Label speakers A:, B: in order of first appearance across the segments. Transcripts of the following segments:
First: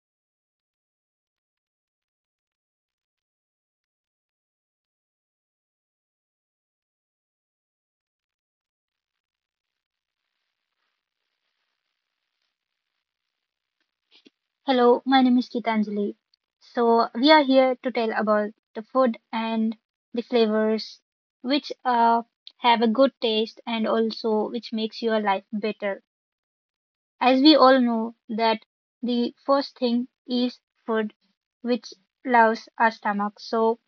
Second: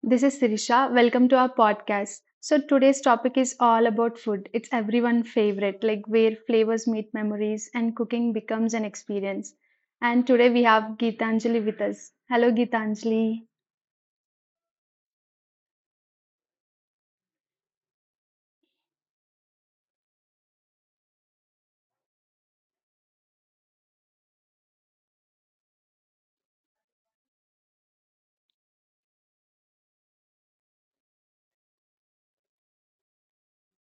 A: This is Sirisha. Welcome to our podcast. So, today's topic is all about food. It's everyone's favorite, like where flavors meet memories and cooking becomes an experience. And today we have Geetanjali with us. Hello, Geetanjali.
B: Hello, my name is Gitanjali. So, we are here to tell about the food and the flavors which have a good taste and also which makes your life better. As we all know that the first thing is food which loves our stomach. So,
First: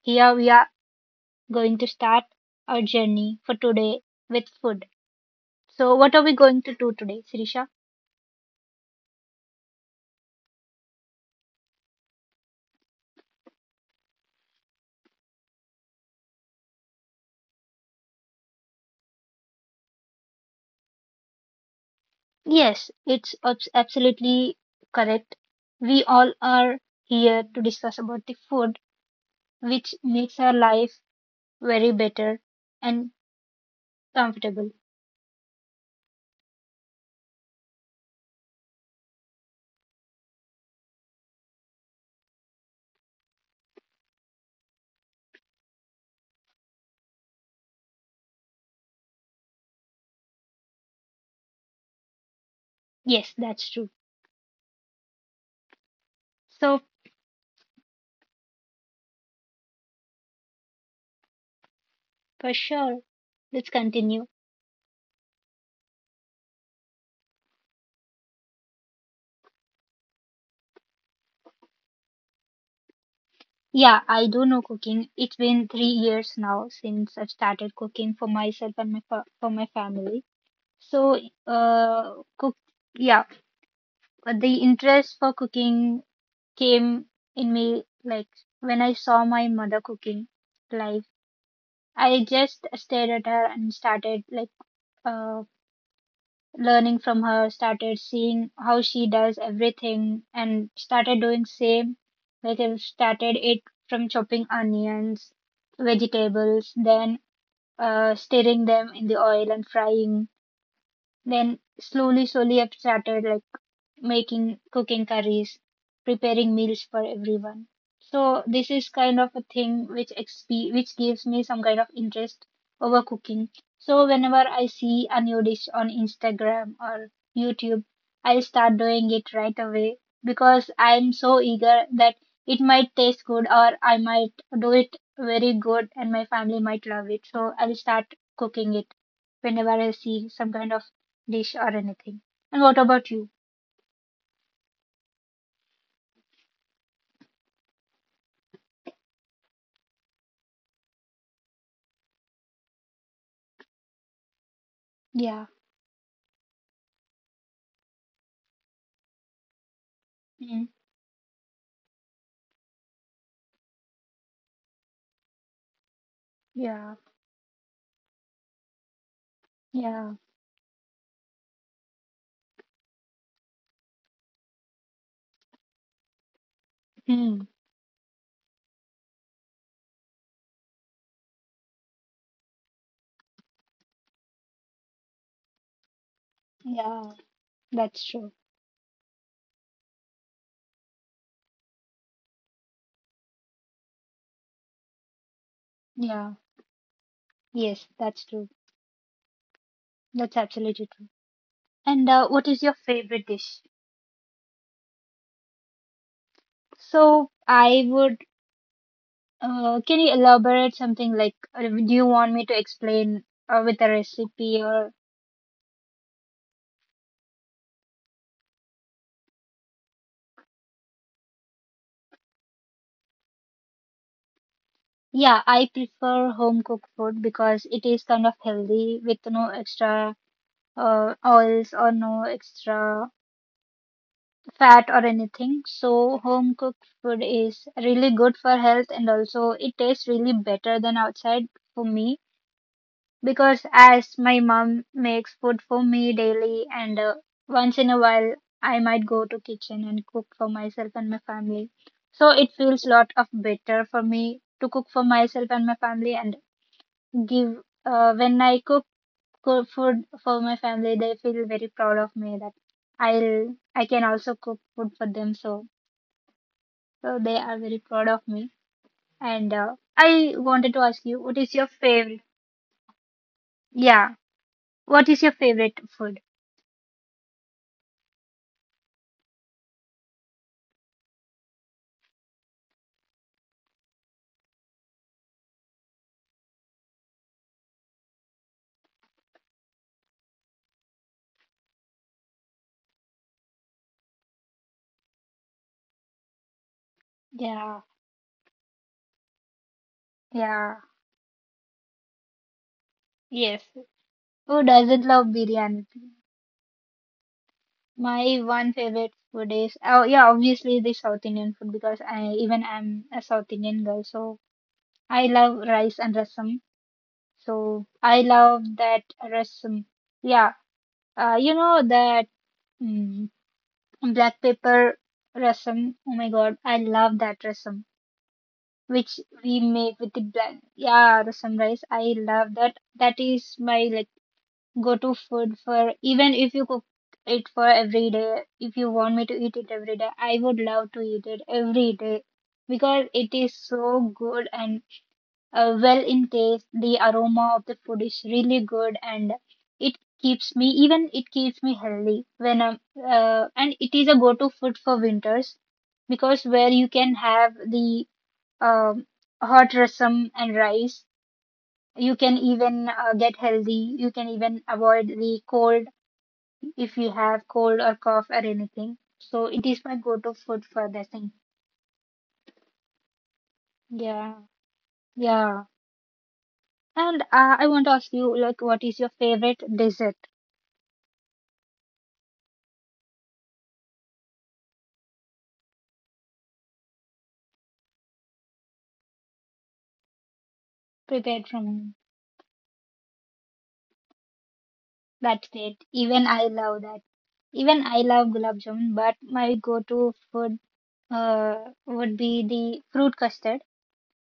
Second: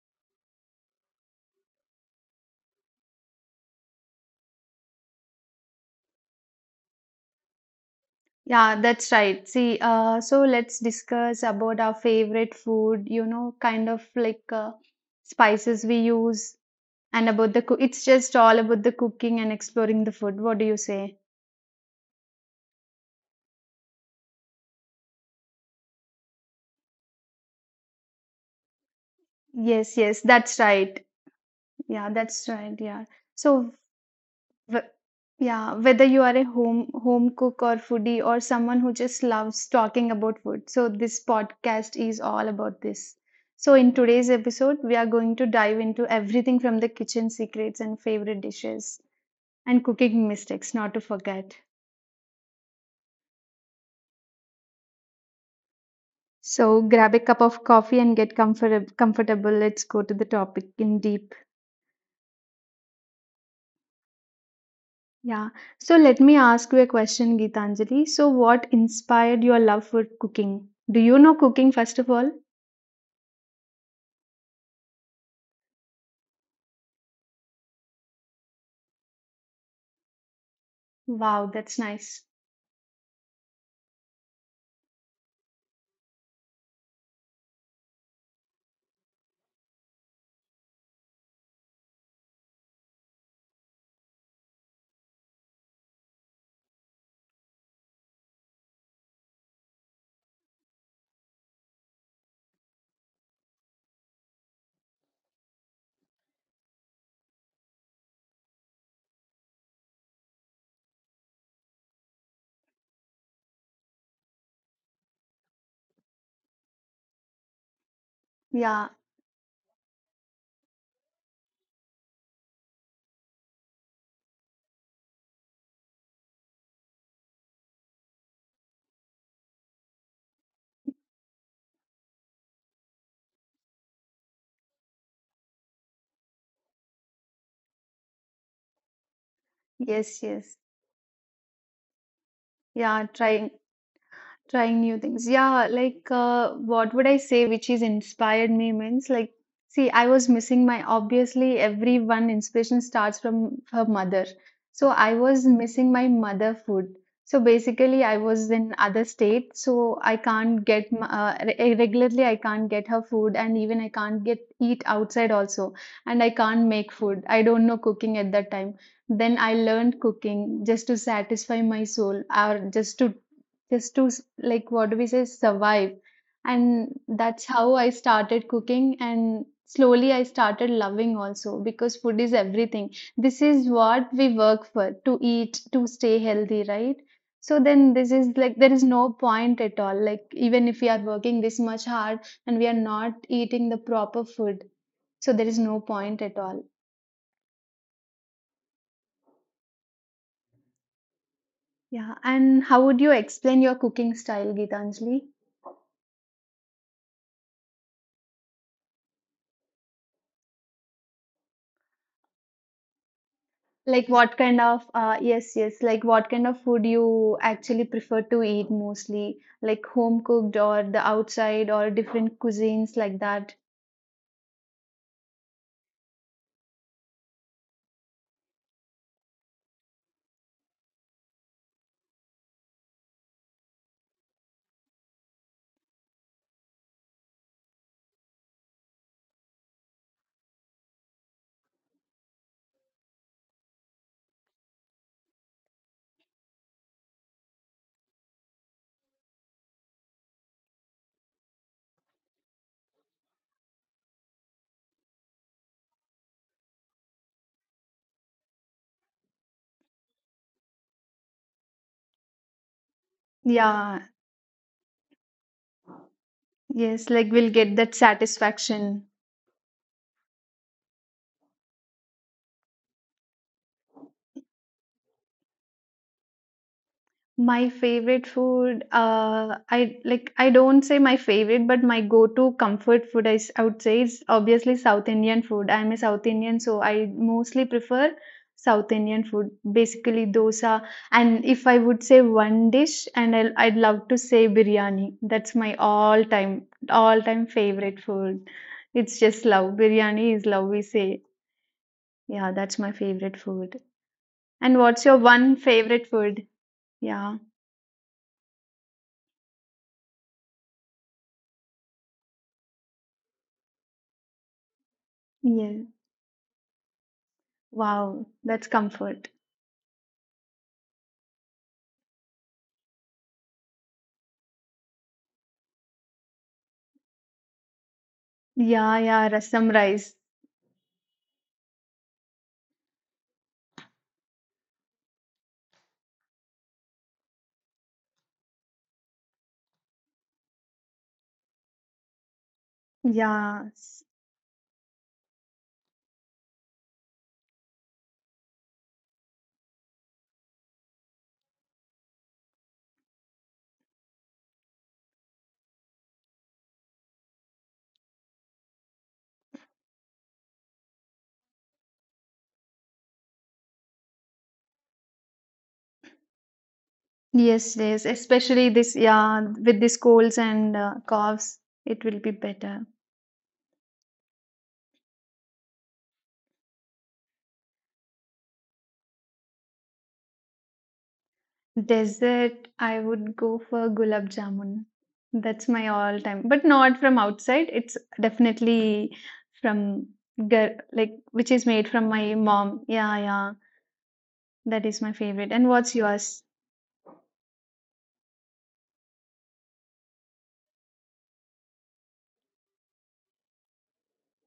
B: here we are going to start our journey for today with food. So, what are we going to do today, Sirisha?
A: Yeah, that's right. See, so let's discuss about our favorite food, kind of like spices we use and about the cook. It's just all about the cooking and exploring the food. What do you say?
B: Yes, it's absolutely correct. We all are here to discuss about the food
A: Yes,
B: which
A: yes,
B: makes our
A: that's
B: life
A: right.
B: very
A: Yeah,
B: better
A: that's right. Yeah.
B: and
A: So,
B: comfortable.
A: w- yeah, whether you are a home cook or foodie or someone who just loves talking about food, so this podcast is all about this. So, in today's episode, we are going to dive into everything from the kitchen secrets and favorite dishes and cooking mistakes, not to forget.
B: Yes, that's true.
A: So,
B: So,
A: grab a cup of coffee and get comfortable. Let's go to the topic in deep.
B: for sure, let's continue.
A: Yeah. So let me ask you a question, Geetanjali. So what inspired your love for cooking? Do you know cooking first of all?
B: Yeah, I do know cooking. It's been 3 years now since I've started cooking for myself and for my family. So,
A: Wow, that's
B: uh,
A: nice.
B: cook, yeah, the interest for cooking came in me like when I saw my mother cooking. Like I just stared at her and started like uh, learning from her, started seeing how she does everything, and started doing same. Like I started it from chopping onions, vegetables, then stirring them in the oil and frying. Then slowly, slowly, I've started like making cooking curries, preparing meals for everyone. So this
A: Yeah.
B: is kind of a thing which which gives me some kind of interest over cooking. So whenever I see a new dish on Instagram or YouTube, I'll start doing it right away because I'm so eager that it might taste good or I might do it very good and my family might love it. So I'll start cooking it whenever I
A: Yes,
B: see some
A: yes.
B: kind of dish or anything. And what
A: Yeah,
B: about you?
A: trying Trying new things. Yeah, like what would I say which is inspired me means like see I was missing my obviously everyone inspiration starts from her mother. So I was
B: Yeah.
A: missing my mother food. So basically I was in other state, so I can't
B: Mm,
A: get regularly, I can't get her food, and even I can't get eat outside also, and I can't make
B: yeah,
A: food. I don't know cooking at that time. Then I learned
B: yeah,
A: cooking just to satisfy my soul, or just to just to s- like what do we say, survive. And that's
B: mm,
A: how I started cooking, and slowly I started loving also because food is everything. This is what we work for, to eat, to stay healthy, right?
B: yeah,
A: So then
B: that's
A: this is
B: true.
A: like there is no point at all, like even if we are working this much hard and we are not eating the proper food, so there is no point at
B: Yeah,
A: all.
B: yes, that's true. That's absolutely true.
A: Yeah,
B: And what
A: and
B: is your
A: how would you
B: favorite
A: explain
B: dish?
A: your cooking style, Gitanjali?
B: So I would, can you elaborate something like, do you want me to explain with a
A: Like what kind
B: recipe
A: of
B: or?
A: yes, yes, like what kind of food you actually prefer to eat mostly? Like home cooked or the outside or different cuisines like that?
B: Yeah, I prefer home cooked food because it is kind of healthy with no extra oils or no extra fat or anything. So home cooked food is really good for health and also it tastes really better than outside for me because as my mom makes food for me daily and once in a while I might go to kitchen and cook for myself and my family. So it feels lot of better for me to cook for myself and my family and give when I cook food for my family they feel very proud of me that I
A: Yeah,
B: can also cook food for them so
A: yes,
B: so
A: like
B: they
A: we'll
B: are
A: get
B: very
A: that
B: proud of me.
A: satisfaction.
B: And I wanted to ask you, what is your favorite? Yeah. What is your favorite food?
A: My favorite food, I like I don't say my favorite, but my go-to comfort food, I would say, is obviously South Indian food. I'm a South Indian, so I mostly prefer South Indian food, basically dosa. And if I would say one dish, and I'd love to say biryani. That's my all-time, all-time
B: Yeah.
A: favorite food. It's just love. Biryani is love,
B: Yeah.
A: we say. Yeah, that's my favorite
B: Yes.
A: food.
B: Who
A: And what's
B: doesn't
A: your
B: love
A: one
B: biryani?
A: favorite food? Yeah.
B: My one favorite food is oh yeah, obviously the South Indian food because I even I'm a South Indian girl, so I love
A: Yes.
B: rice and rasam. So I
A: Wow,
B: love
A: that's
B: that
A: comfort.
B: rasam. Yeah. You know that mm, black pepper rasam. Oh my God, I love that rasam,
A: Yeah,
B: which
A: yeah,
B: we
A: rasam
B: make
A: rice.
B: with the blend. Yeah, the sunrise. I love that. That is my like go-to food for even if you cook it for every day. If you want me to eat it every day, I would love to eat it every day because it is
A: Yeah.
B: so good and well in taste. The aroma of the food is really good and it keeps me even it keeps me healthy when I'm and it is a go-to food for winters because where you can have the um, hot rasam and rice. You can even get healthy. You can even avoid the cold if you have
A: Yes,
B: cold or
A: yes.
B: cough or
A: Especially this,
B: anything.
A: yeah,
B: So it
A: with
B: is
A: these
B: my go-to
A: colds
B: food
A: and
B: for that thing.
A: coughs, it will be better.
B: Yeah, yeah. And I want to ask you, like, what is your favorite dessert
A: Dessert, I would go for gulab jamun. That's my all-time, but not from outside. It's definitely from gar like which
B: prepared
A: is made from
B: from
A: my mom. Yeah, yeah. That is my favorite.
B: that
A: And what's
B: state? Even
A: yours?
B: I love that. Even I love gulab jamun, but my go-to food uh, would be the fruit custard,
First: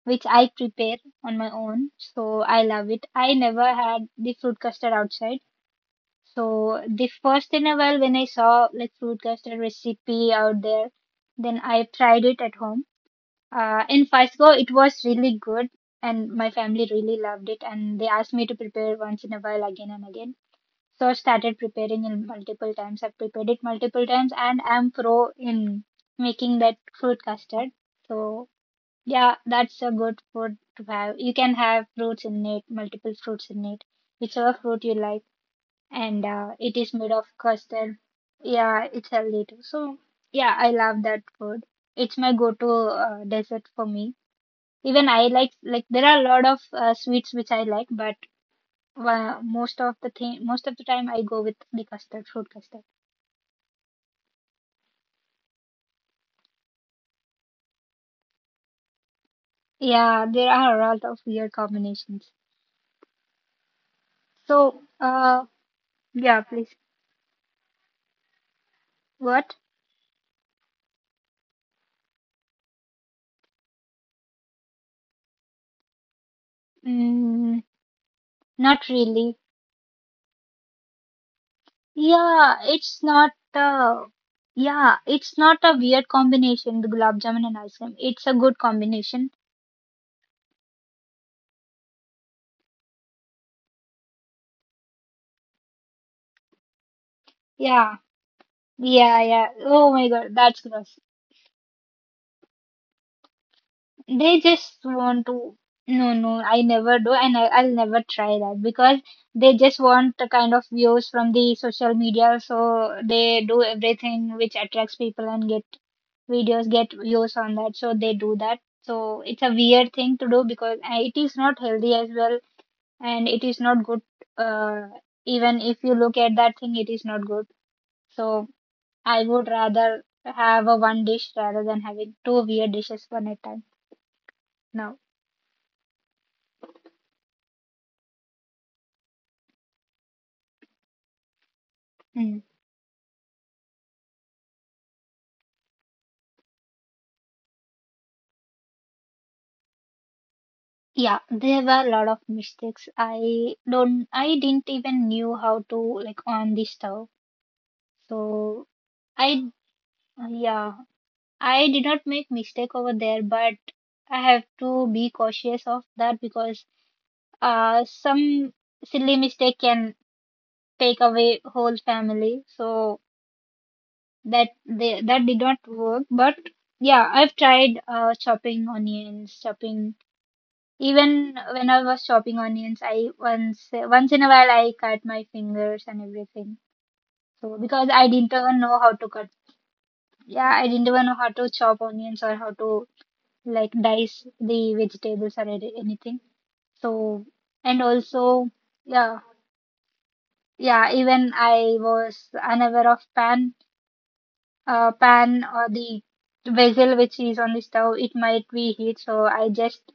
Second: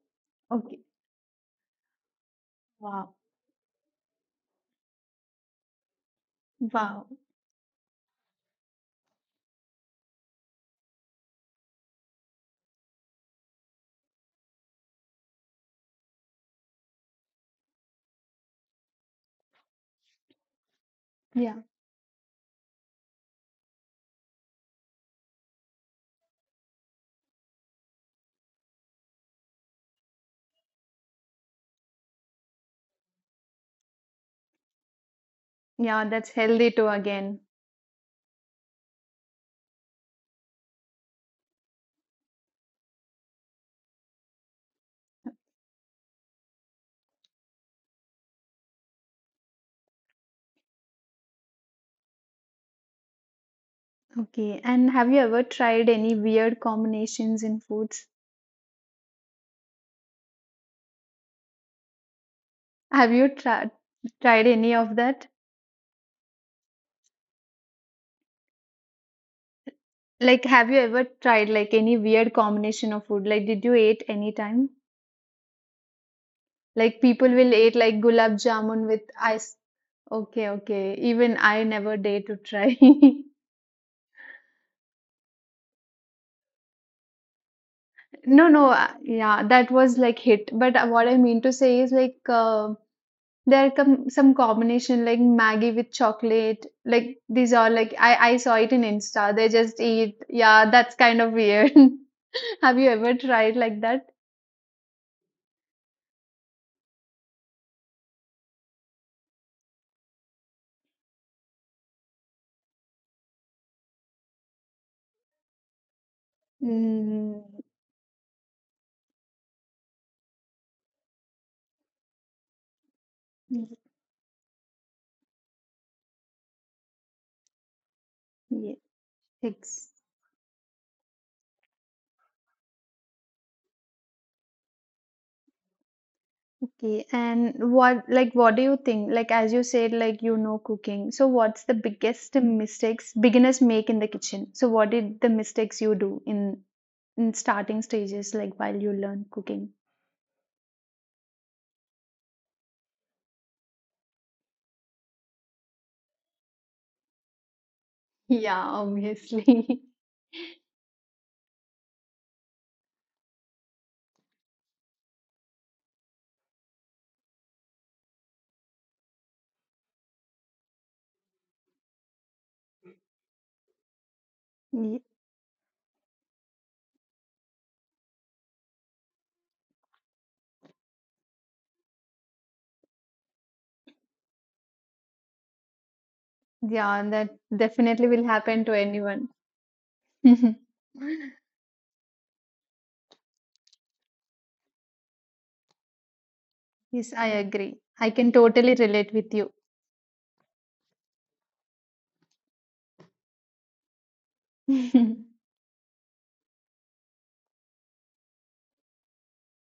B: which I
A: Okay.
B: prepare on my own. So I love it.
A: Wow.
B: I never had the fruit custard outside. So the
A: Wow.
B: first in a while when I saw like fruit custard recipe out there, then I tried it at home. In first go, it was really good, and my family really loved it, and they asked me to prepare once in a while again and again. So I started
A: Yeah.
B: preparing it multiple times. I've prepared it multiple times, and I'm pro in making that fruit custard. So yeah, that's a good food to have. You can have fruits in it, multiple fruits in it, whichever fruit you like,
A: Yeah,
B: and
A: that's healthy
B: it
A: too
B: is made of
A: again.
B: custard. Yeah, it's healthy too. So yeah, I love that food. It's my go-to dessert for me. Even I like there are a lot of sweets which I like, but most of the time I go with the custard, fruit custard.
A: Okay, and have you ever tried any weird combinations in foods?
B: Yeah, there are a lot of weird combinations.
A: Have you tried
B: So
A: any of that?
B: yeah, please. What?
A: Like, have you ever tried like any weird combination of food? Like, did you eat any time? Like, people
B: Mm.
A: will eat like gulab
B: Not
A: jamun with
B: really.
A: ice. Okay, okay. Even I never dare to
B: Yeah,
A: try.
B: it's not uh yeah, it's not a weird combination, the gulab jamun and ice cream. It's a good
A: No, no.
B: combination.
A: Yeah, that was like hit. But what I mean to say is like there come some combination like Maggie with chocolate. Like these are
B: Yeah,
A: like I saw it in
B: yeah,
A: Insta.
B: yeah.
A: They just
B: Oh my God,
A: eat.
B: that's
A: Yeah,
B: gross.
A: that's kind of weird. Have you ever tried like that?
B: They just want to. No, no, I never do, and I'll never try that because they just want the kind of views from the social media, so they do everything which attracts people and get videos, get views
A: Mm,
B: on that, so they do that. So it's a weird thing to do because it is not healthy as well and it is not good, uh, even if you look at that thing it is not good, so
A: yeah,
B: I would
A: eggs.
B: rather have a one dish rather than having two weird dishes one at a time now.
A: Okay. And what do you think? Like as you said, like you know cooking. So what's the
B: Mm.
A: biggest mistakes beginners make in the kitchen? So what did the mistakes you do in starting stages, like while you learn cooking?
B: Yeah, there were a lot of mistakes. I didn't even knew how to like on the stove. So
A: Yeah,
B: I
A: obviously.
B: yeah, I did not make mistake over there but I have to be cautious of that because some silly mistake can take away whole family. So that they, that did not work. But yeah, I've tried chopping onions, chopping. Even when I was chopping onions, I once in a while I cut my fingers and everything.
A: Yeah, that
B: So because I
A: definitely will
B: didn't even
A: happen to
B: know how to cut.
A: anyone.
B: Yeah, I didn't even know how to chop onions or how to like dice the vegetables or anything.
A: Yes,
B: So
A: I
B: and
A: agree. I can
B: also
A: totally relate
B: yeah.
A: with you.
B: Yeah, even I was unaware of pan or the vessel which is on the stove, it might be heat. So I just,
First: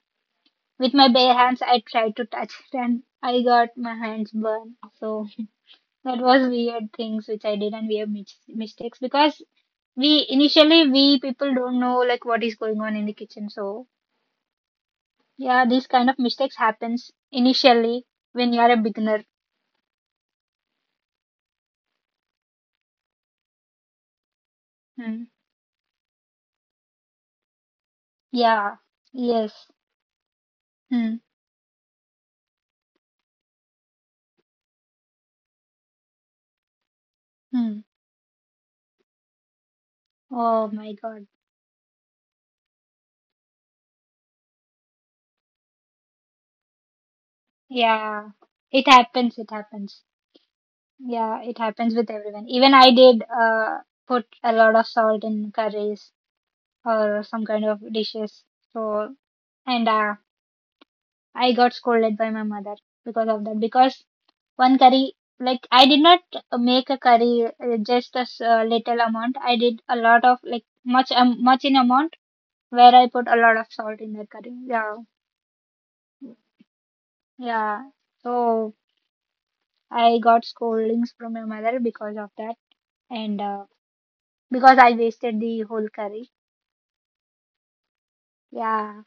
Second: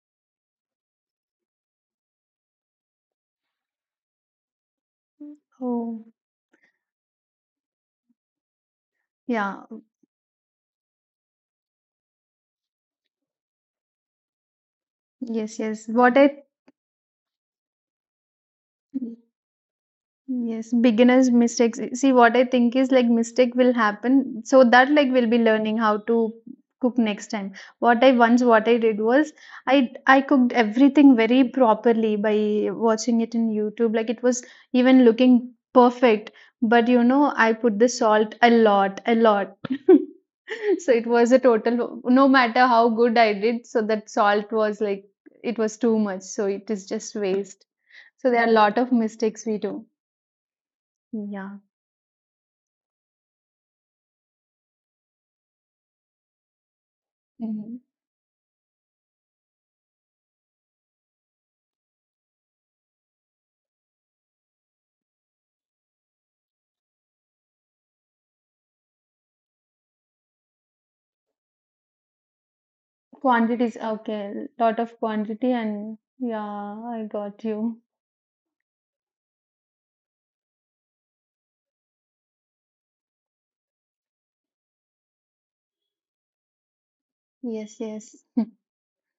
B: with my bare hands, I tried to touch it and I got my hands burned. So that
A: Oh,
B: was weird things which I did and weird mistakes because
A: yeah.
B: we initially we people don't know like what is going on in the kitchen. So yeah,
A: Yes,
B: these kind
A: yes.
B: of
A: What
B: mistakes
A: I
B: happens initially when you are a beginner.
A: Yes, beginners mistakes. See, what I think is like mistake will happen, so that like we'll
B: Hmm.
A: be learning how to cook next time. What I
B: Yeah.
A: did was
B: Yes.
A: I cooked everything
B: Hmm.
A: very properly by watching it in YouTube. Like it was even looking perfect, but I put the
B: Hmm.
A: salt a lot, a lot.
B: Oh
A: So it
B: my
A: was a
B: God.
A: total, no matter how good I did, so that salt was like it was too much. So it is just waste. So there
B: Yeah.
A: are a lot of
B: It
A: mistakes
B: happens.
A: we
B: It
A: do.
B: happens.
A: Yeah.
B: Yeah, it happens with everyone. Even I did put a lot of salt in curries or some
A: Mhm.
B: kind of dishes. So, and I got scolded by my mother because of that. Because one curry, like I did not make a curry little amount. I did a lot of like much in amount where I put a lot
A: Quantities.
B: of salt in that
A: Okay.
B: curry.
A: Lot of
B: Yeah,
A: quantity and yeah, I got you.
B: yeah. So I got scoldings from my mother because of that, and because I wasted the whole curry.
A: Yes, yes.
B: Yeah,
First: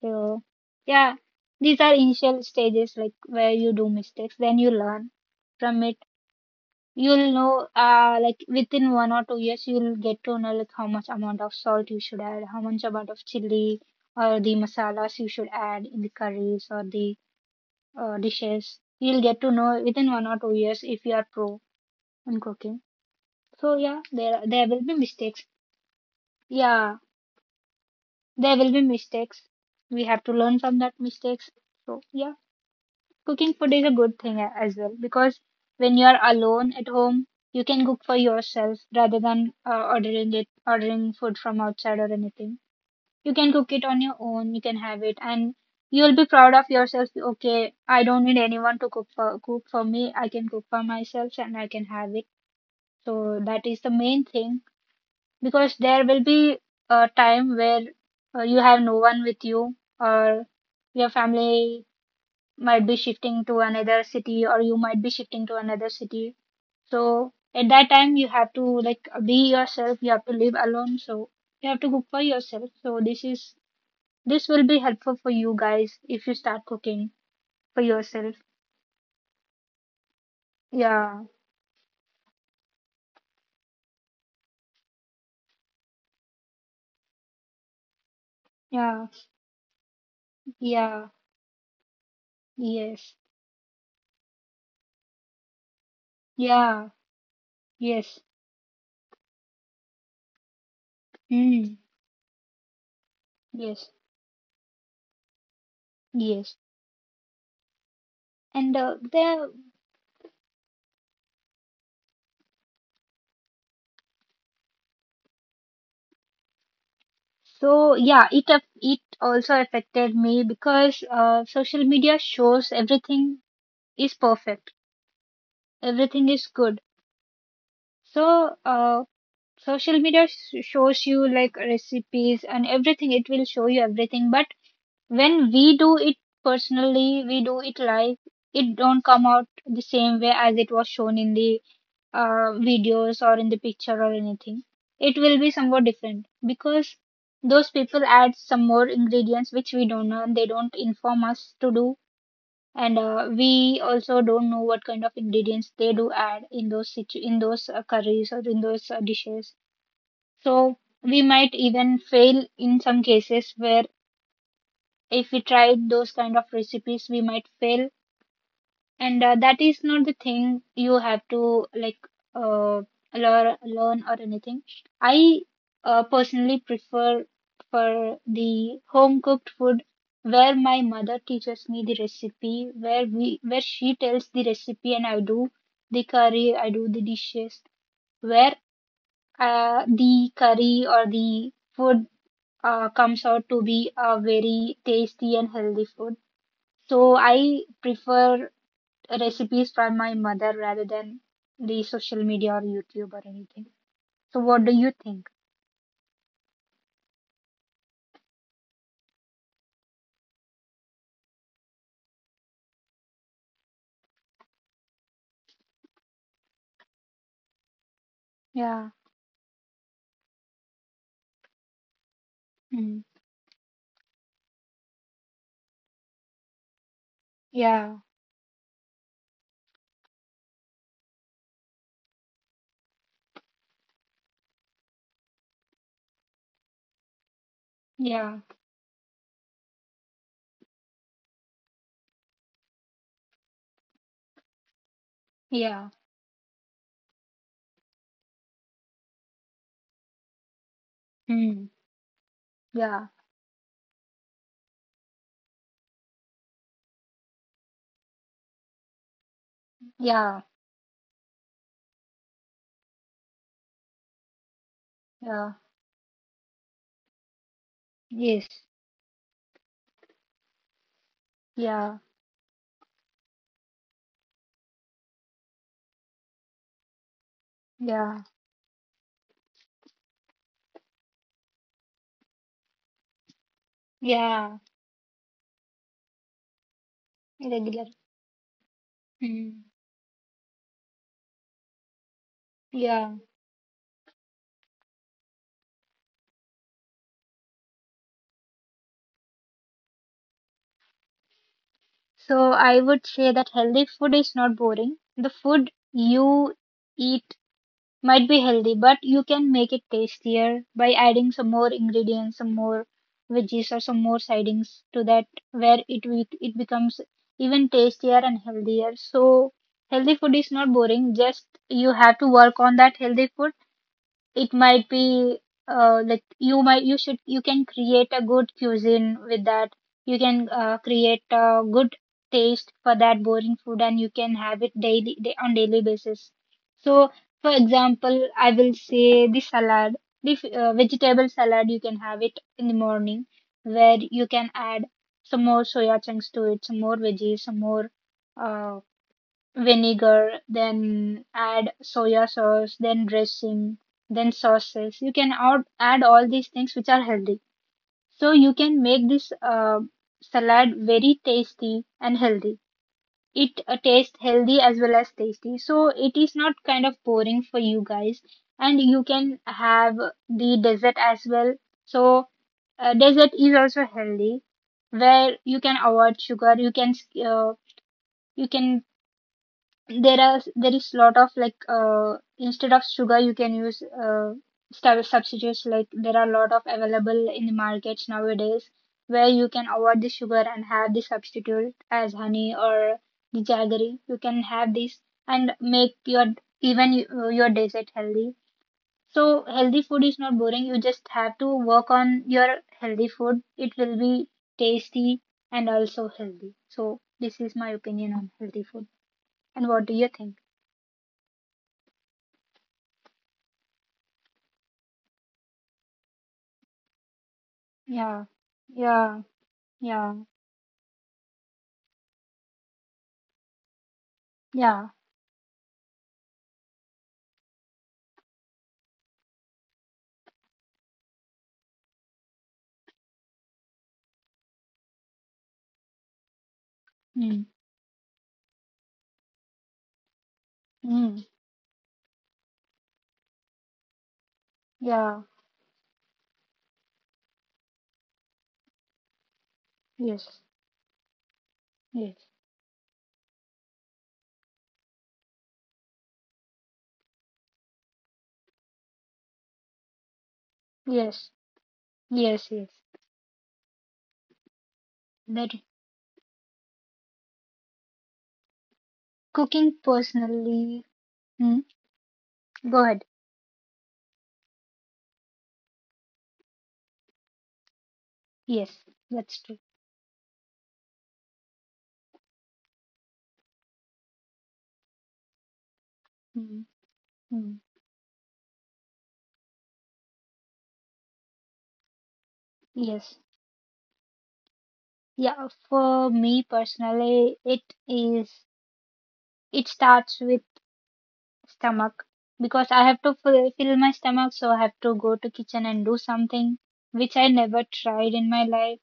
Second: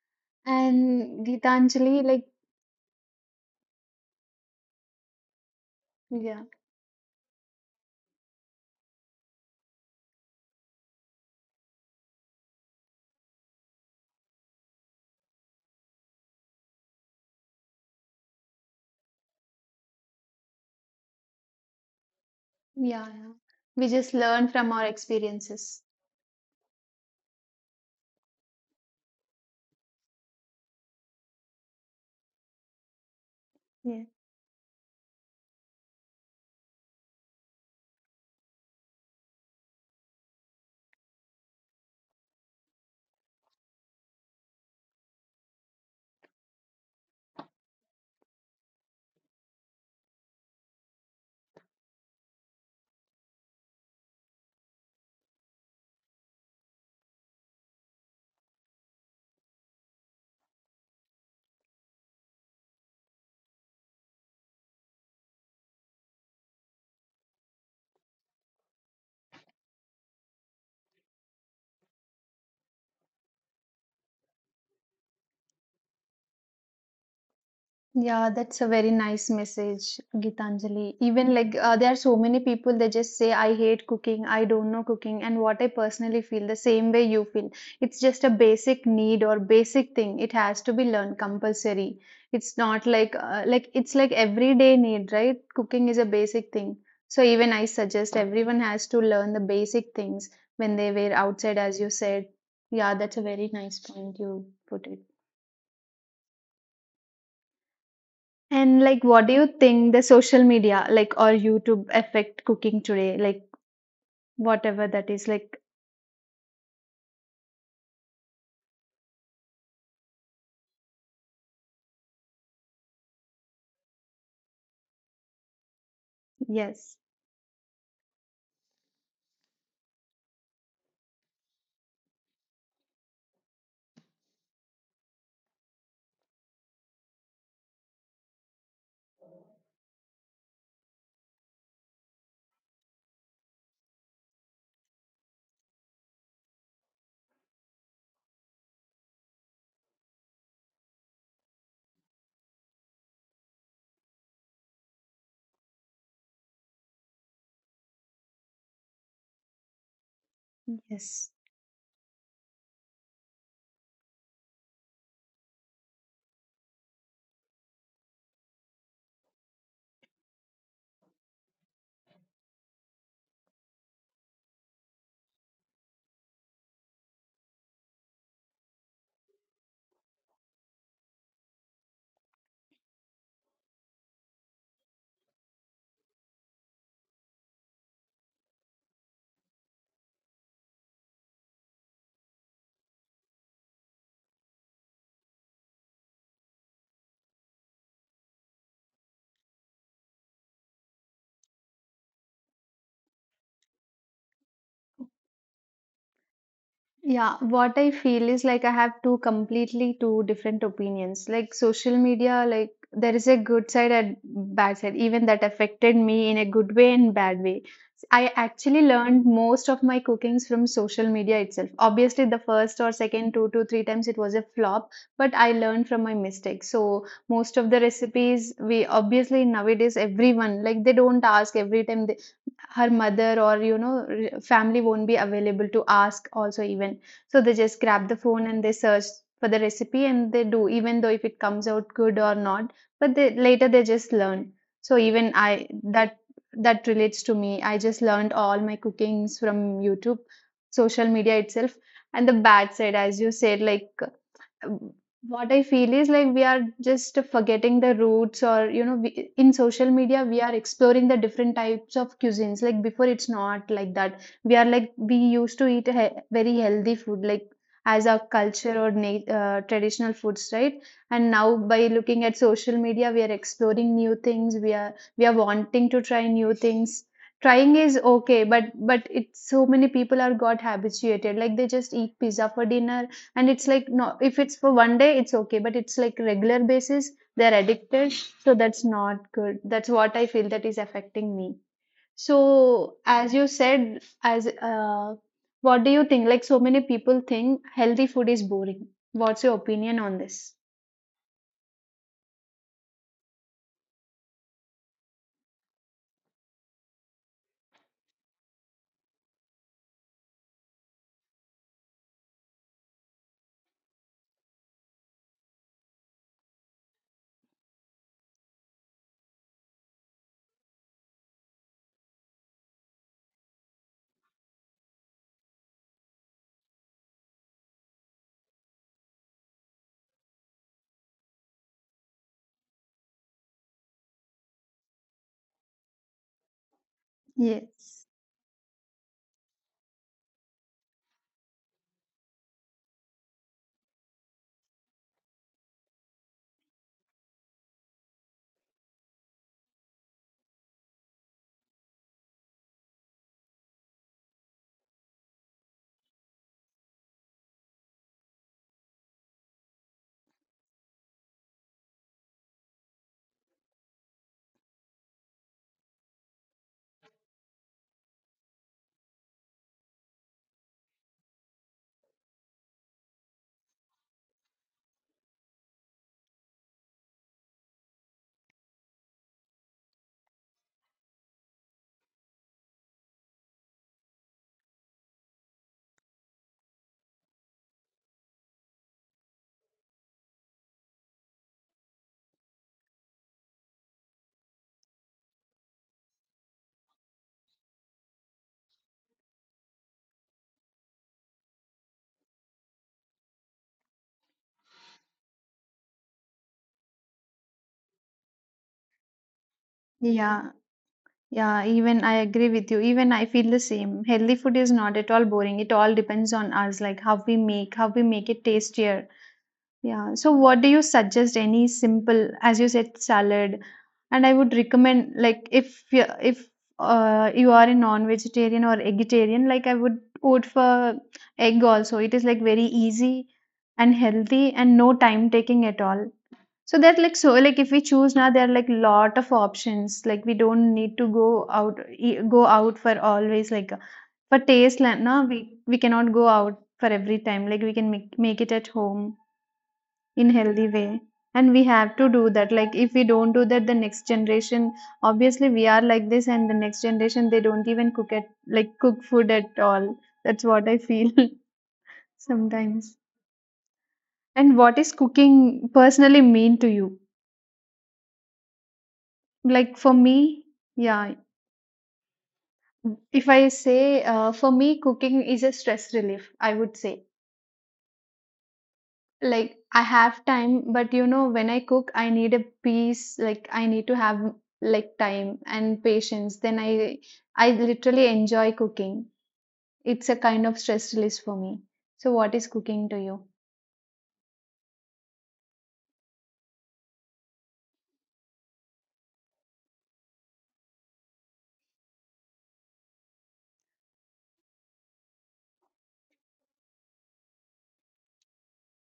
B: so yeah,
A: And
B: these are
A: Gitanjali, like,
B: initial stages like where you do mistakes, then you learn from it.
A: yeah,
B: You'll know, like within 1 or 2 years, you'll get to know like how much amount of salt you should add, how much amount of chili or the masalas you should add in the curries or the dishes. You'll get to know within 1 or 2 years if you are pro in cooking.
A: yeah, yeah.
B: So
A: We
B: yeah,
A: just learn
B: there
A: from
B: will
A: our
B: be mistakes.
A: experiences.
B: Yeah, there will be mistakes. We have to learn from that mistakes. So yeah. Cooking food is a
A: Yeah.
B: good thing as well because when you are alone at home, you can cook for yourself rather than ordering food from outside or anything. You can cook it on your own. You can have it, and you'll be proud of yourself. Okay, I don't need anyone to cook for me. I can cook for myself, and I can have it. So that is the main thing because there will be a time where you have no one with you or your family might be shifting to another city or you might be shifting to another city. So at that time you have to like be yourself, you have to live alone, so you have to cook for yourself. So this is this will be helpful for you guys if you start cooking for
A: Yeah,
B: yourself.
A: that's a very nice message, Gitanjali. Even
B: Yeah,
A: like there are so many people, they just say, I hate cooking, I don't know cooking, and what I personally feel the same way you feel. It's just a basic
B: yeah,
A: need or basic thing. It has to be learned
B: yeah,
A: compulsory. It's not like
B: yes,
A: like it's like everyday need, right? Cooking is a basic thing.
B: yeah,
A: So even I suggest
B: yes,
A: everyone has to learn the basic things when they were outside, as
B: mm,
A: you said. Yeah, that's a very nice
B: yes,
A: point you put it.
B: yes.
A: And
B: And
A: like,
B: uh,
A: what do you
B: there,
A: think the social media, like, or YouTube affect cooking today? Like, whatever that is, like,
B: it also affected me because social media shows everything is perfect. Everything is good.
A: yes,
B: So, uh, social media shows you like recipes and everything. It will show you everything. But when we do it personally, we do it live. It don't come out the same way as it was shown in the videos or in the picture or anything. It will be somewhat different because those people add some more ingredients which we don't know and they don't inform us to do and we also don't know what kind of ingredients they do add in in those curries or in those dishes, so we
A: yes.
B: might even fail in some cases where if we tried those kind of recipes we might fail, and that is not the thing you have to like uh, learn or anything. I personally prefer for the home cooked food where my mother teaches me the recipe, where we where she tells the recipe and I do the curry, I do the dishes, where the curry or the food comes out to be a very tasty and healthy food. So I prefer recipes from my mother rather than the social media or YouTube or anything. So what do you think?
A: Yeah, what I feel is like I have two different opinions. Like social media, like there is a good side and bad side, even that affected me in a good way and bad way. I actually
B: Yeah.
A: learned most of my cookings from social media itself. Obviously, the first or
B: Mm.
A: second two to three times it was a flop, but I learned from my mistakes. So most of the
B: Yeah.
A: recipes we obviously nowadays everyone like they don't ask every time they her mother or family won't be available to ask also even, so they just grab the
B: Yeah.
A: phone and they search for the recipe and they do even though if it comes out good or not. But they, later they just learn. So even I,
B: Yeah.
A: that relates to me, I just learned all my cookings from YouTube, social media
B: Mm.
A: itself. And the bad side,
B: Yeah.
A: as you said, like what I feel is like we are just forgetting the roots or in social media we
B: Yeah.
A: are exploring the different types of cuisines, like before it's not like that we are like we
B: Yeah.
A: used to eat very healthy food like as our
B: Yes.
A: culture or traditional foods, right? And now by
B: Yeah.
A: looking at social media we are exploring new things. We are wanting to try new things. Trying is
B: Yeah.
A: okay, but it's so many people are got habituated, like they just eat pizza for dinner, and it's like, no, if it's
B: Yeah.
A: for one day, it's okay. But it's like regular basis, they're
B: Regular.
A: addicted. So that's not good.
B: Mm.
A: That's what I feel that is affecting me. So,
B: Yeah.
A: as you said, as what do you think? Like, so many people think healthy food is boring. What's your opinion on this?
B: So I would say that healthy food is not boring. The food you eat might be healthy, but you can make it tastier by adding some more ingredients, some more veggies or some more sidings to that where it becomes even tastier and healthier. So healthy food is not boring, just you have to work on that healthy food. It might be like you might you should you can create a good cuisine with that. You can create a good taste for that boring food, and you can have it daily day, on daily basis. So, for
A: Yes.
B: example, I will say the salad, vegetable salad. You can have it in the morning, where you can add some more soya chunks to it, some more veggies, some more. Uh, Vinegar, then add soya sauce, then dressing, then sauces. You can add all these things which are healthy. So you can make this salad very tasty and healthy. It tastes healthy as well as tasty. So it is not kind of boring for you guys. And you can have the dessert as well. So dessert is also healthy, where you can avoid sugar. Uh, you can There is lot of like instead of sugar you can use substitutes, like there are a lot of available in the markets nowadays where you can avoid the sugar and have the substitute as honey or the jaggery. You can have this and make your even your dessert healthy. So healthy food is not boring, you just have to work on your healthy food. It will be tasty and also healthy. So this is my opinion on healthy food, and what do you think?
A: Yeah. Yeah. Even I agree with you. Even I feel the same. Healthy food is not at all boring. It all depends on us, like how we make
B: Yeah,
A: it tastier.
B: yeah,
A: Yeah.
B: yeah,
A: So, what do you suggest? Any simple, as you said, salad, and I would
B: yeah.
A: recommend like if you are a non-vegetarian or vegetarian, like I would opt for egg also. It is like very easy and healthy and no time taking at all. So that, like,
B: Mm,
A: if we choose now, there are like lot of options. Like we don't need to
B: mm,
A: go out for always, like for taste. Now
B: yeah,
A: we cannot go out for every time. Like we can make it at home in
B: yes,
A: healthy way, and we have to do
B: yes,
A: that, like if we don't do that, the next generation, obviously we are like this and the next generation they don't even cook food at all. That's what I feel.
B: yes, yes, yes.
A: Sometimes. And what is
B: That
A: cooking personally mean to you?
B: cooking
A: Like for me,
B: personally.
A: yeah,
B: Mm, go ahead.
A: if I say for me cooking is a stress relief, I would say.
B: Yes, that's
A: Like
B: true.
A: I have time, but when I cook, I need a peace. Like I need to have like time and patience. Then
B: Mm,
A: I
B: mm,
A: literally enjoy cooking. It's a kind of stress release for me. So what is cooking to
B: yes,
A: you?
B: yeah. For me personally, it is. It starts with stomach because I have to fill my stomach, so I have to go to kitchen and do something which I never tried in my life.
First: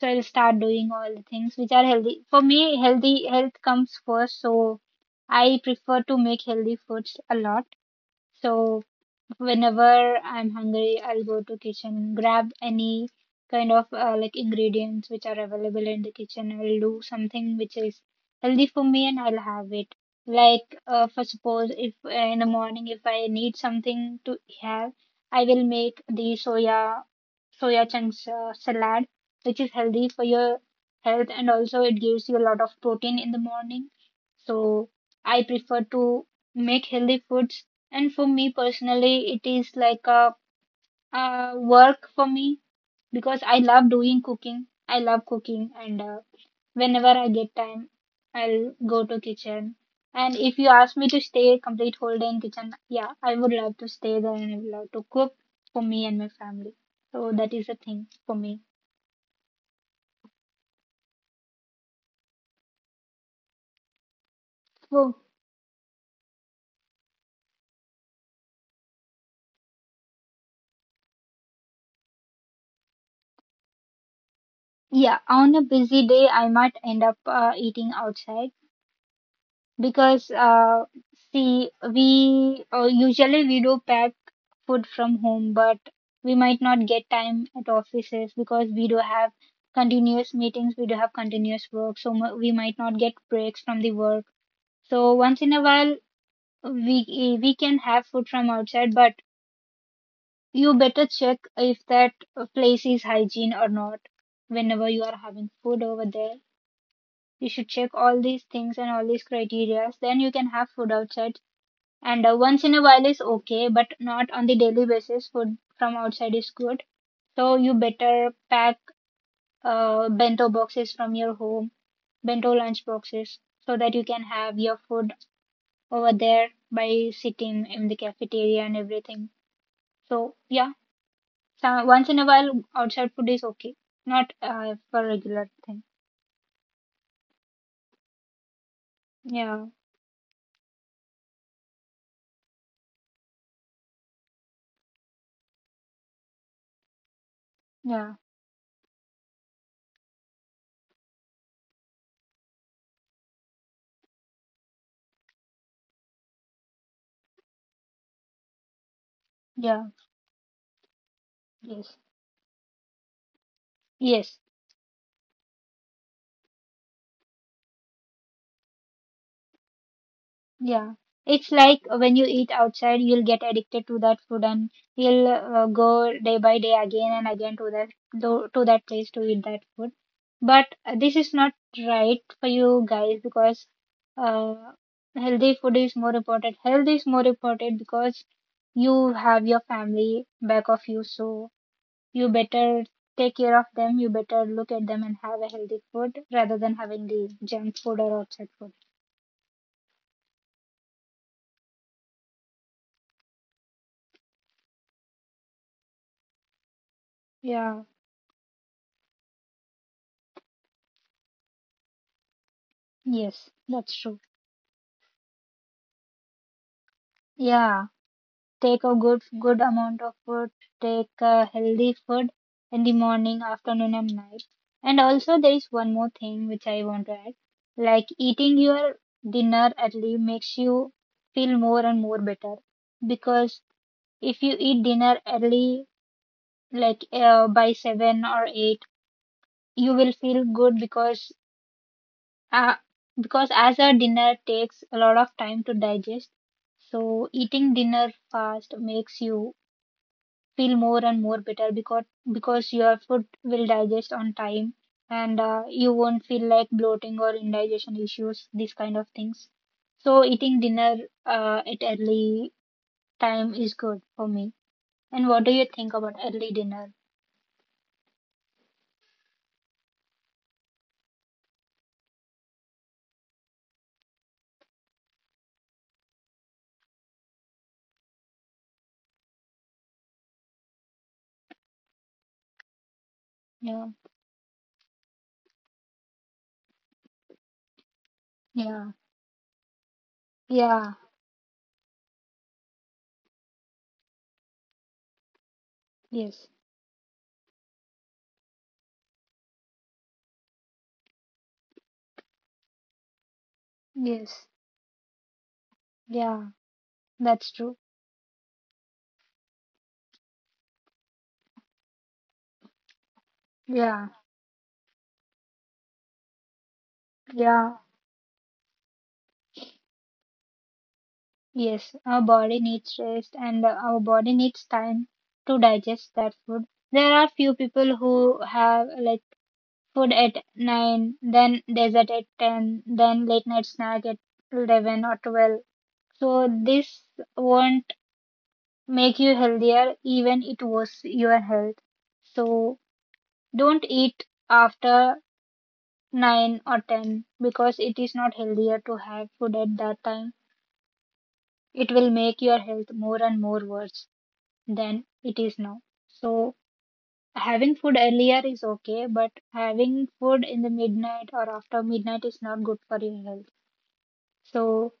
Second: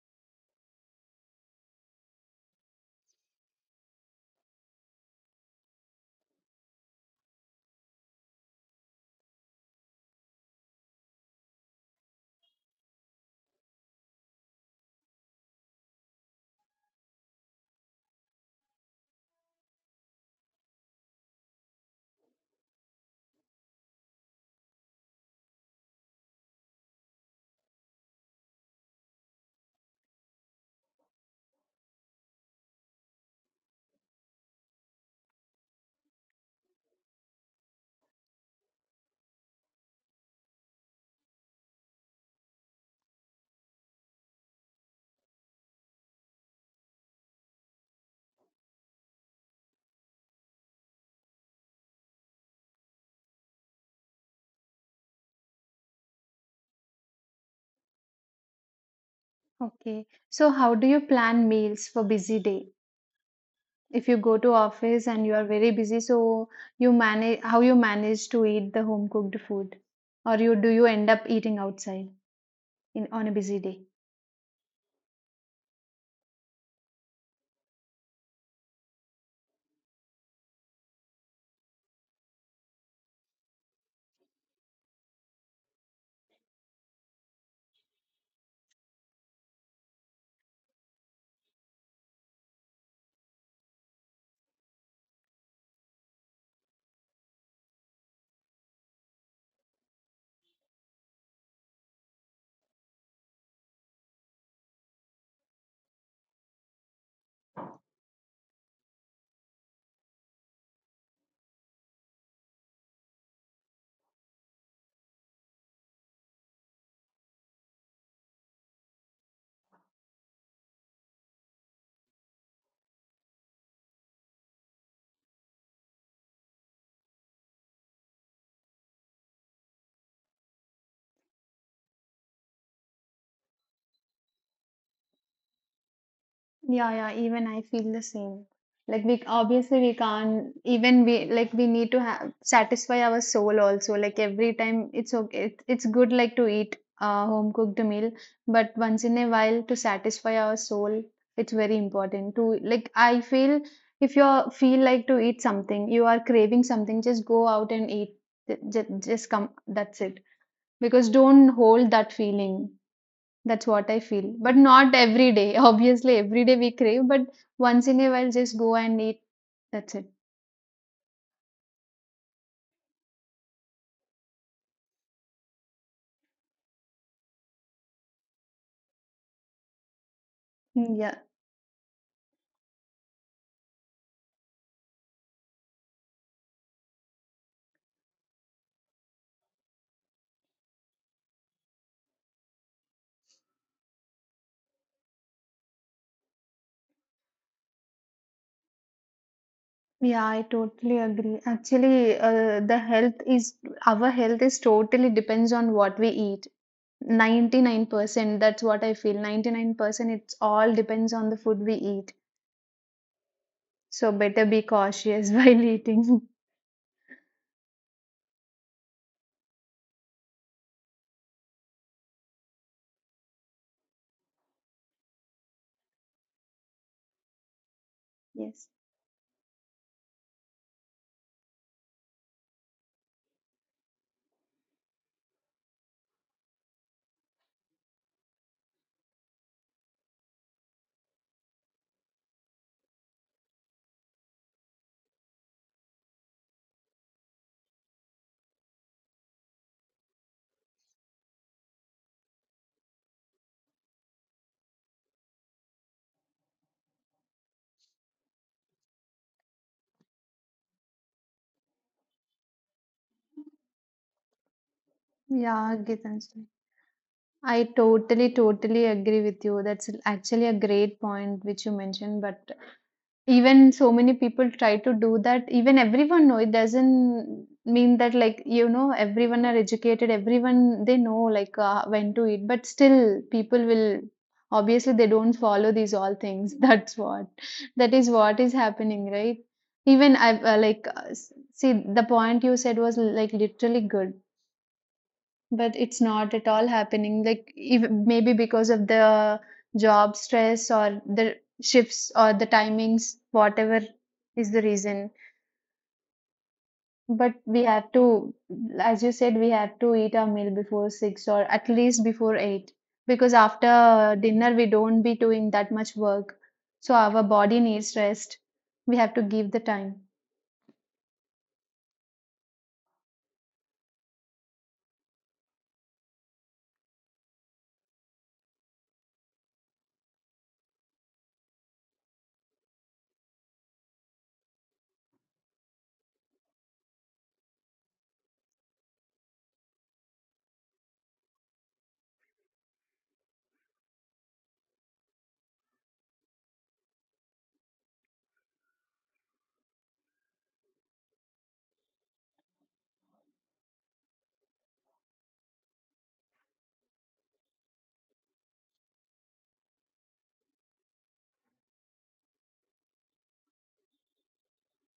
B: So I'll start doing all the things which are healthy. For me, healthy health comes first, so I prefer to make healthy foods a lot. So whenever I'm hungry, I'll go to kitchen, grab any kind of like ingredients which are available in the kitchen. I'll do something which is healthy for me and I'll have it. Like for suppose if in the morning if I need something to have, I will make the soya chunks salad, which is healthy for your health and also it gives you a lot of protein in the morning. So I prefer to make healthy foods. And for me personally, it is like a work for me because I love doing cooking. I love cooking, and whenever I get time, I'll go to kitchen. And if you ask me to stay complete whole day in kitchen, yeah, I would love to stay there and I would love to cook for me and my family. So that is the thing for me.
A: Okay. So how do you plan meals for busy day? If you go to office
B: So
A: and you are very busy, so you manage how you manage to eat the home cooked food, or you do you end up eating outside in on a busy day?
B: yeah, on a busy day, I might end up eating outside. Because see, we usually we do pack food from home, but we might not get time at offices because we do have continuous meetings, we do have continuous work, so we might not get breaks from the work. So once in a while, we can have food from outside, but you better check if that place is hygiene or not. Whenever you are having food over there, you should check all these things and all these criteria. Then you can have food outside, and once in a while is okay but not on the daily basis food from outside is good. So you better pack bento boxes from your home, bento lunch boxes, so that you can have your food over there by sitting in the cafeteria and everything. So yeah, so once in a while outside food is okay, not for regular thing.
A: Yeah, yeah, even I feel the same. Like we
B: Yeah,
A: obviously we can't even we need to have satisfy our soul also. Like every time it's okay it's good like to eat a home cooked meal,
B: yeah,
A: but once in a while to satisfy our soul, it's very important to, like, I feel if you feel like to eat something, you are craving something, just go out and eat. Just come,
B: yeah,
A: that's it. Because don't hold
B: yes,
A: that feeling. That's what I feel.
B: yes.
A: But not every day. Obviously, every day we crave, but once in a while, just go and eat. That's it.
B: Yeah, it's like when you eat outside, you'll get addicted to that food and you'll go day by day again and again to that to that place to eat that food. But
A: Yeah,
B: this is not right for you guys because uh, healthy food is more important. Health is more important because you have your family back of you, so you better take care of them. You better look at them and have a healthy food rather than having the junk food or outside food.
A: yeah, I totally agree. Actually, the health is our health is totally depends on what we eat.
B: Yeah,
A: 99%, that's what I feel. 99% it's all depends on the food we eat.
B: yes, that's
A: So
B: true.
A: better be cautious while eating.
B: Yeah, take a good amount of food, take a healthy food in the morning, afternoon, and night. And also, there is one more thing which I want to add. Like eating
A: Yes.
B: your dinner early makes you feel more and more better, because if you eat dinner early, like by seven or eight, you will feel good uh, because as a dinner takes a lot of time to digest. So eating dinner fast makes you feel more and more bitter because your food will digest on time, and you won't feel like bloating or indigestion issues, these kind of things. So eating dinner at early time is good for me. And what do you
A: Yeah,
B: think about
A: Gitanjali.
B: early dinner?
A: I totally agree with you. That's actually a great point which you mentioned, but even so many people try to do that. Even everyone know it doesn't mean that, like, you know everyone are educated. Everyone they know like when to eat, but still people
B: Yeah,
A: will obviously they don't follow these all things. That is what is
B: yeah,
A: happening, right? Even I like
B: yeah,
A: see the point you said was like literally good but it's not at
B: yes,
A: all happening. Like ev maybe because of the job stress or the shifts or the timings, whatever
B: yes,
A: is the reason.
B: yeah,
A: But
B: that's
A: we
B: true,
A: have to, as you said, we have to eat our meal before 6 or at least before 8 because
B: yeah,
A: after dinner we don't be doing that much work. So our body
B: yeah,
A: needs rest. We have to give the time.
B: yes. Our body needs rest, and our body needs time to digest that food. There are few people who have like food at 9, then dessert at 10, then late night snack at 11 or 12. So this won't make you healthier, even it was your health. So don't eat after 9 or 10 because it is not healthier to have food at that time. It will make your health more and more worse than it is now. So having food earlier is okay, but having food in the midnight or after midnight is not good for your health. So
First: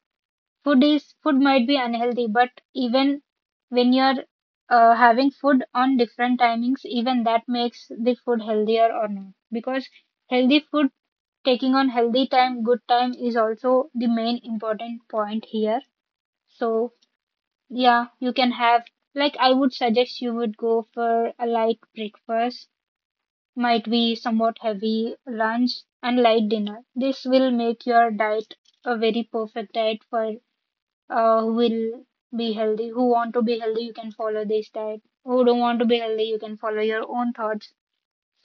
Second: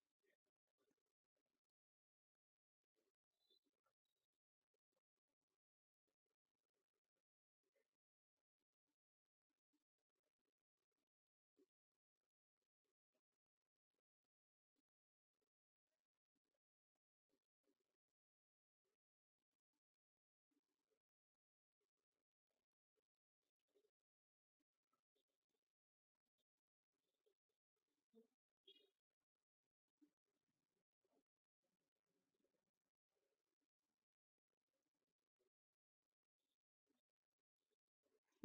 B: food might be unhealthy, but even when you're having food on different timings, even that makes the food healthier or not. Because healthy food, taking on healthy time, good time is also the main important point here. So yeah, you can have like I would suggest you would go for a light breakfast, might be somewhat heavy lunch and light dinner. This will make your diet a very perfect diet for who will be healthy, who want to be healthy, you can follow this diet. Who don't want to be healthy, you can follow your own thoughts.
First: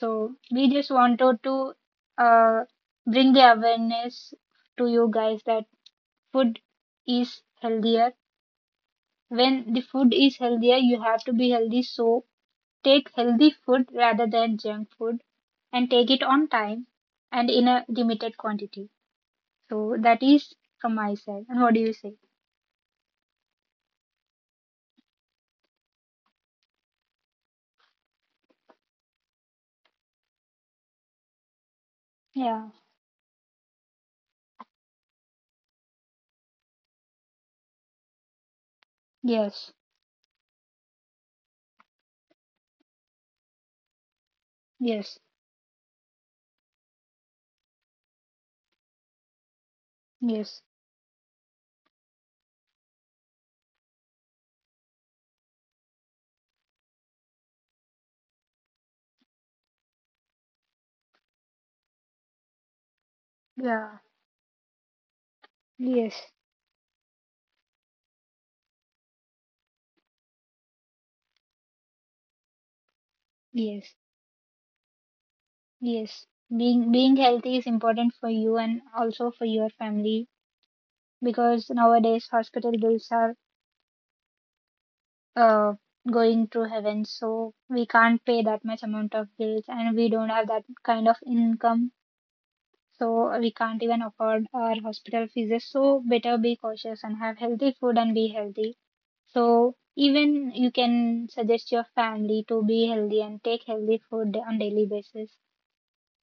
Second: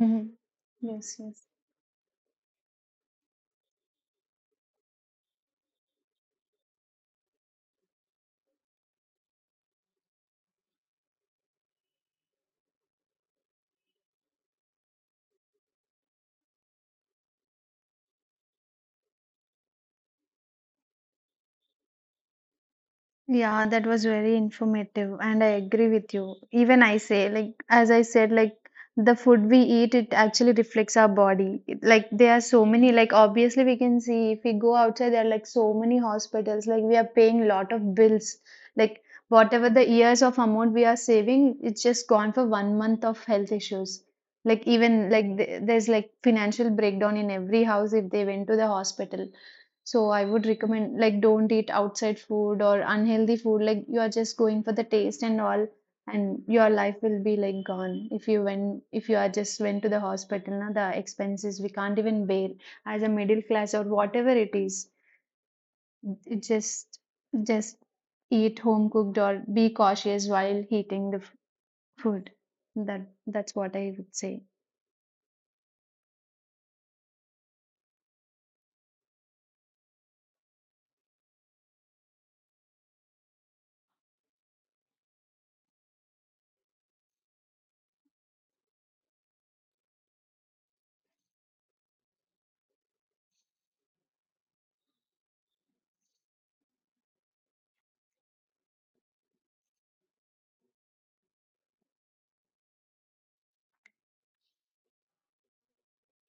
B: So we just
A: Yes,
B: wanted
A: yes.
B: to uh, bring the awareness to you guys that food is healthier. When the food is healthier, you have to be healthy. So take healthy food rather than junk food, and take it on time and in a limited quantity. So that is from my side. And what do you say?
A: Yeah, that was very informative, and I agree with you. Even I say, like, as I said, like, the food we eat, it actually reflects our body. It- Like, there are so
B: Yeah.
A: many, like, obviously, we can see if we go outside, there are like so many hospitals, like, we are paying lot of bills. Like, whatever
B: Yes.
A: the years of amount we are saving, it's just gone for one month of health issues. Like, even
B: Yes.
A: like, there's like financial breakdown in every house if they went to the hospital, so I would
B: Yes.
A: recommend, like, don't eat outside food or unhealthy food. Like you are just going for the taste and all, and your life will be like gone if you went if you are just went to the hospital. Now the expenses we can't even bear as a middle class or
B: Yeah,
A: whatever it is.
B: yes,
A: It just eat home cooked or be cautious while heating the food. That's what I
B: yes,
A: would say.
B: yes. Being healthy is important for you and also for your family, because nowadays hospital bills are uh going through heaven, so we can't pay that much amount of bills and we don't have that kind of income, so we can't even afford our hospital fees. So better be cautious and have healthy food and be healthy. So even you can suggest your family to be healthy and take healthy food on daily basis,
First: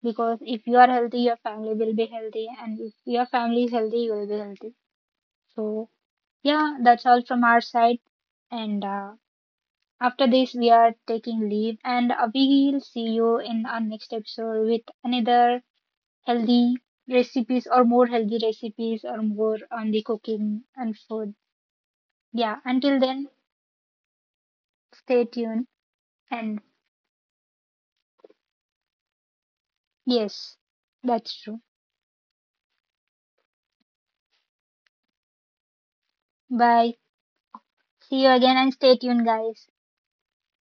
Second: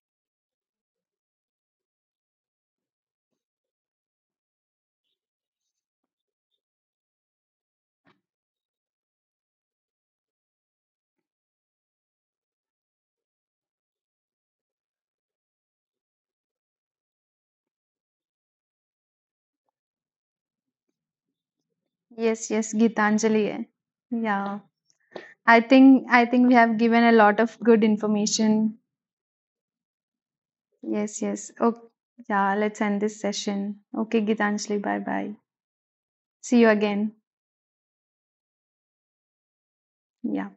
B: because if you are healthy, your family will be healthy, and if your family is healthy, you will be healthy. So, yeah, that's all from our side. And after this, we are taking leave, and we will see you in our next episode with another healthy recipes or more healthy recipes or more on the cooking and food.
A: Yes,
B: Yeah,
A: yes,
B: until then,
A: Gitanjali. Eh? Yeah.
B: stay tuned.
A: I think
B: And
A: we have given a lot of good information.
B: yes,
A: Yes,
B: that's
A: yes.
B: true.
A: Okay. Yeah, let's end this session. Okay, Gitanjali, bye bye. See you
B: Bye.
A: again.
B: See you again and stay tuned, guys.
A: Yeah.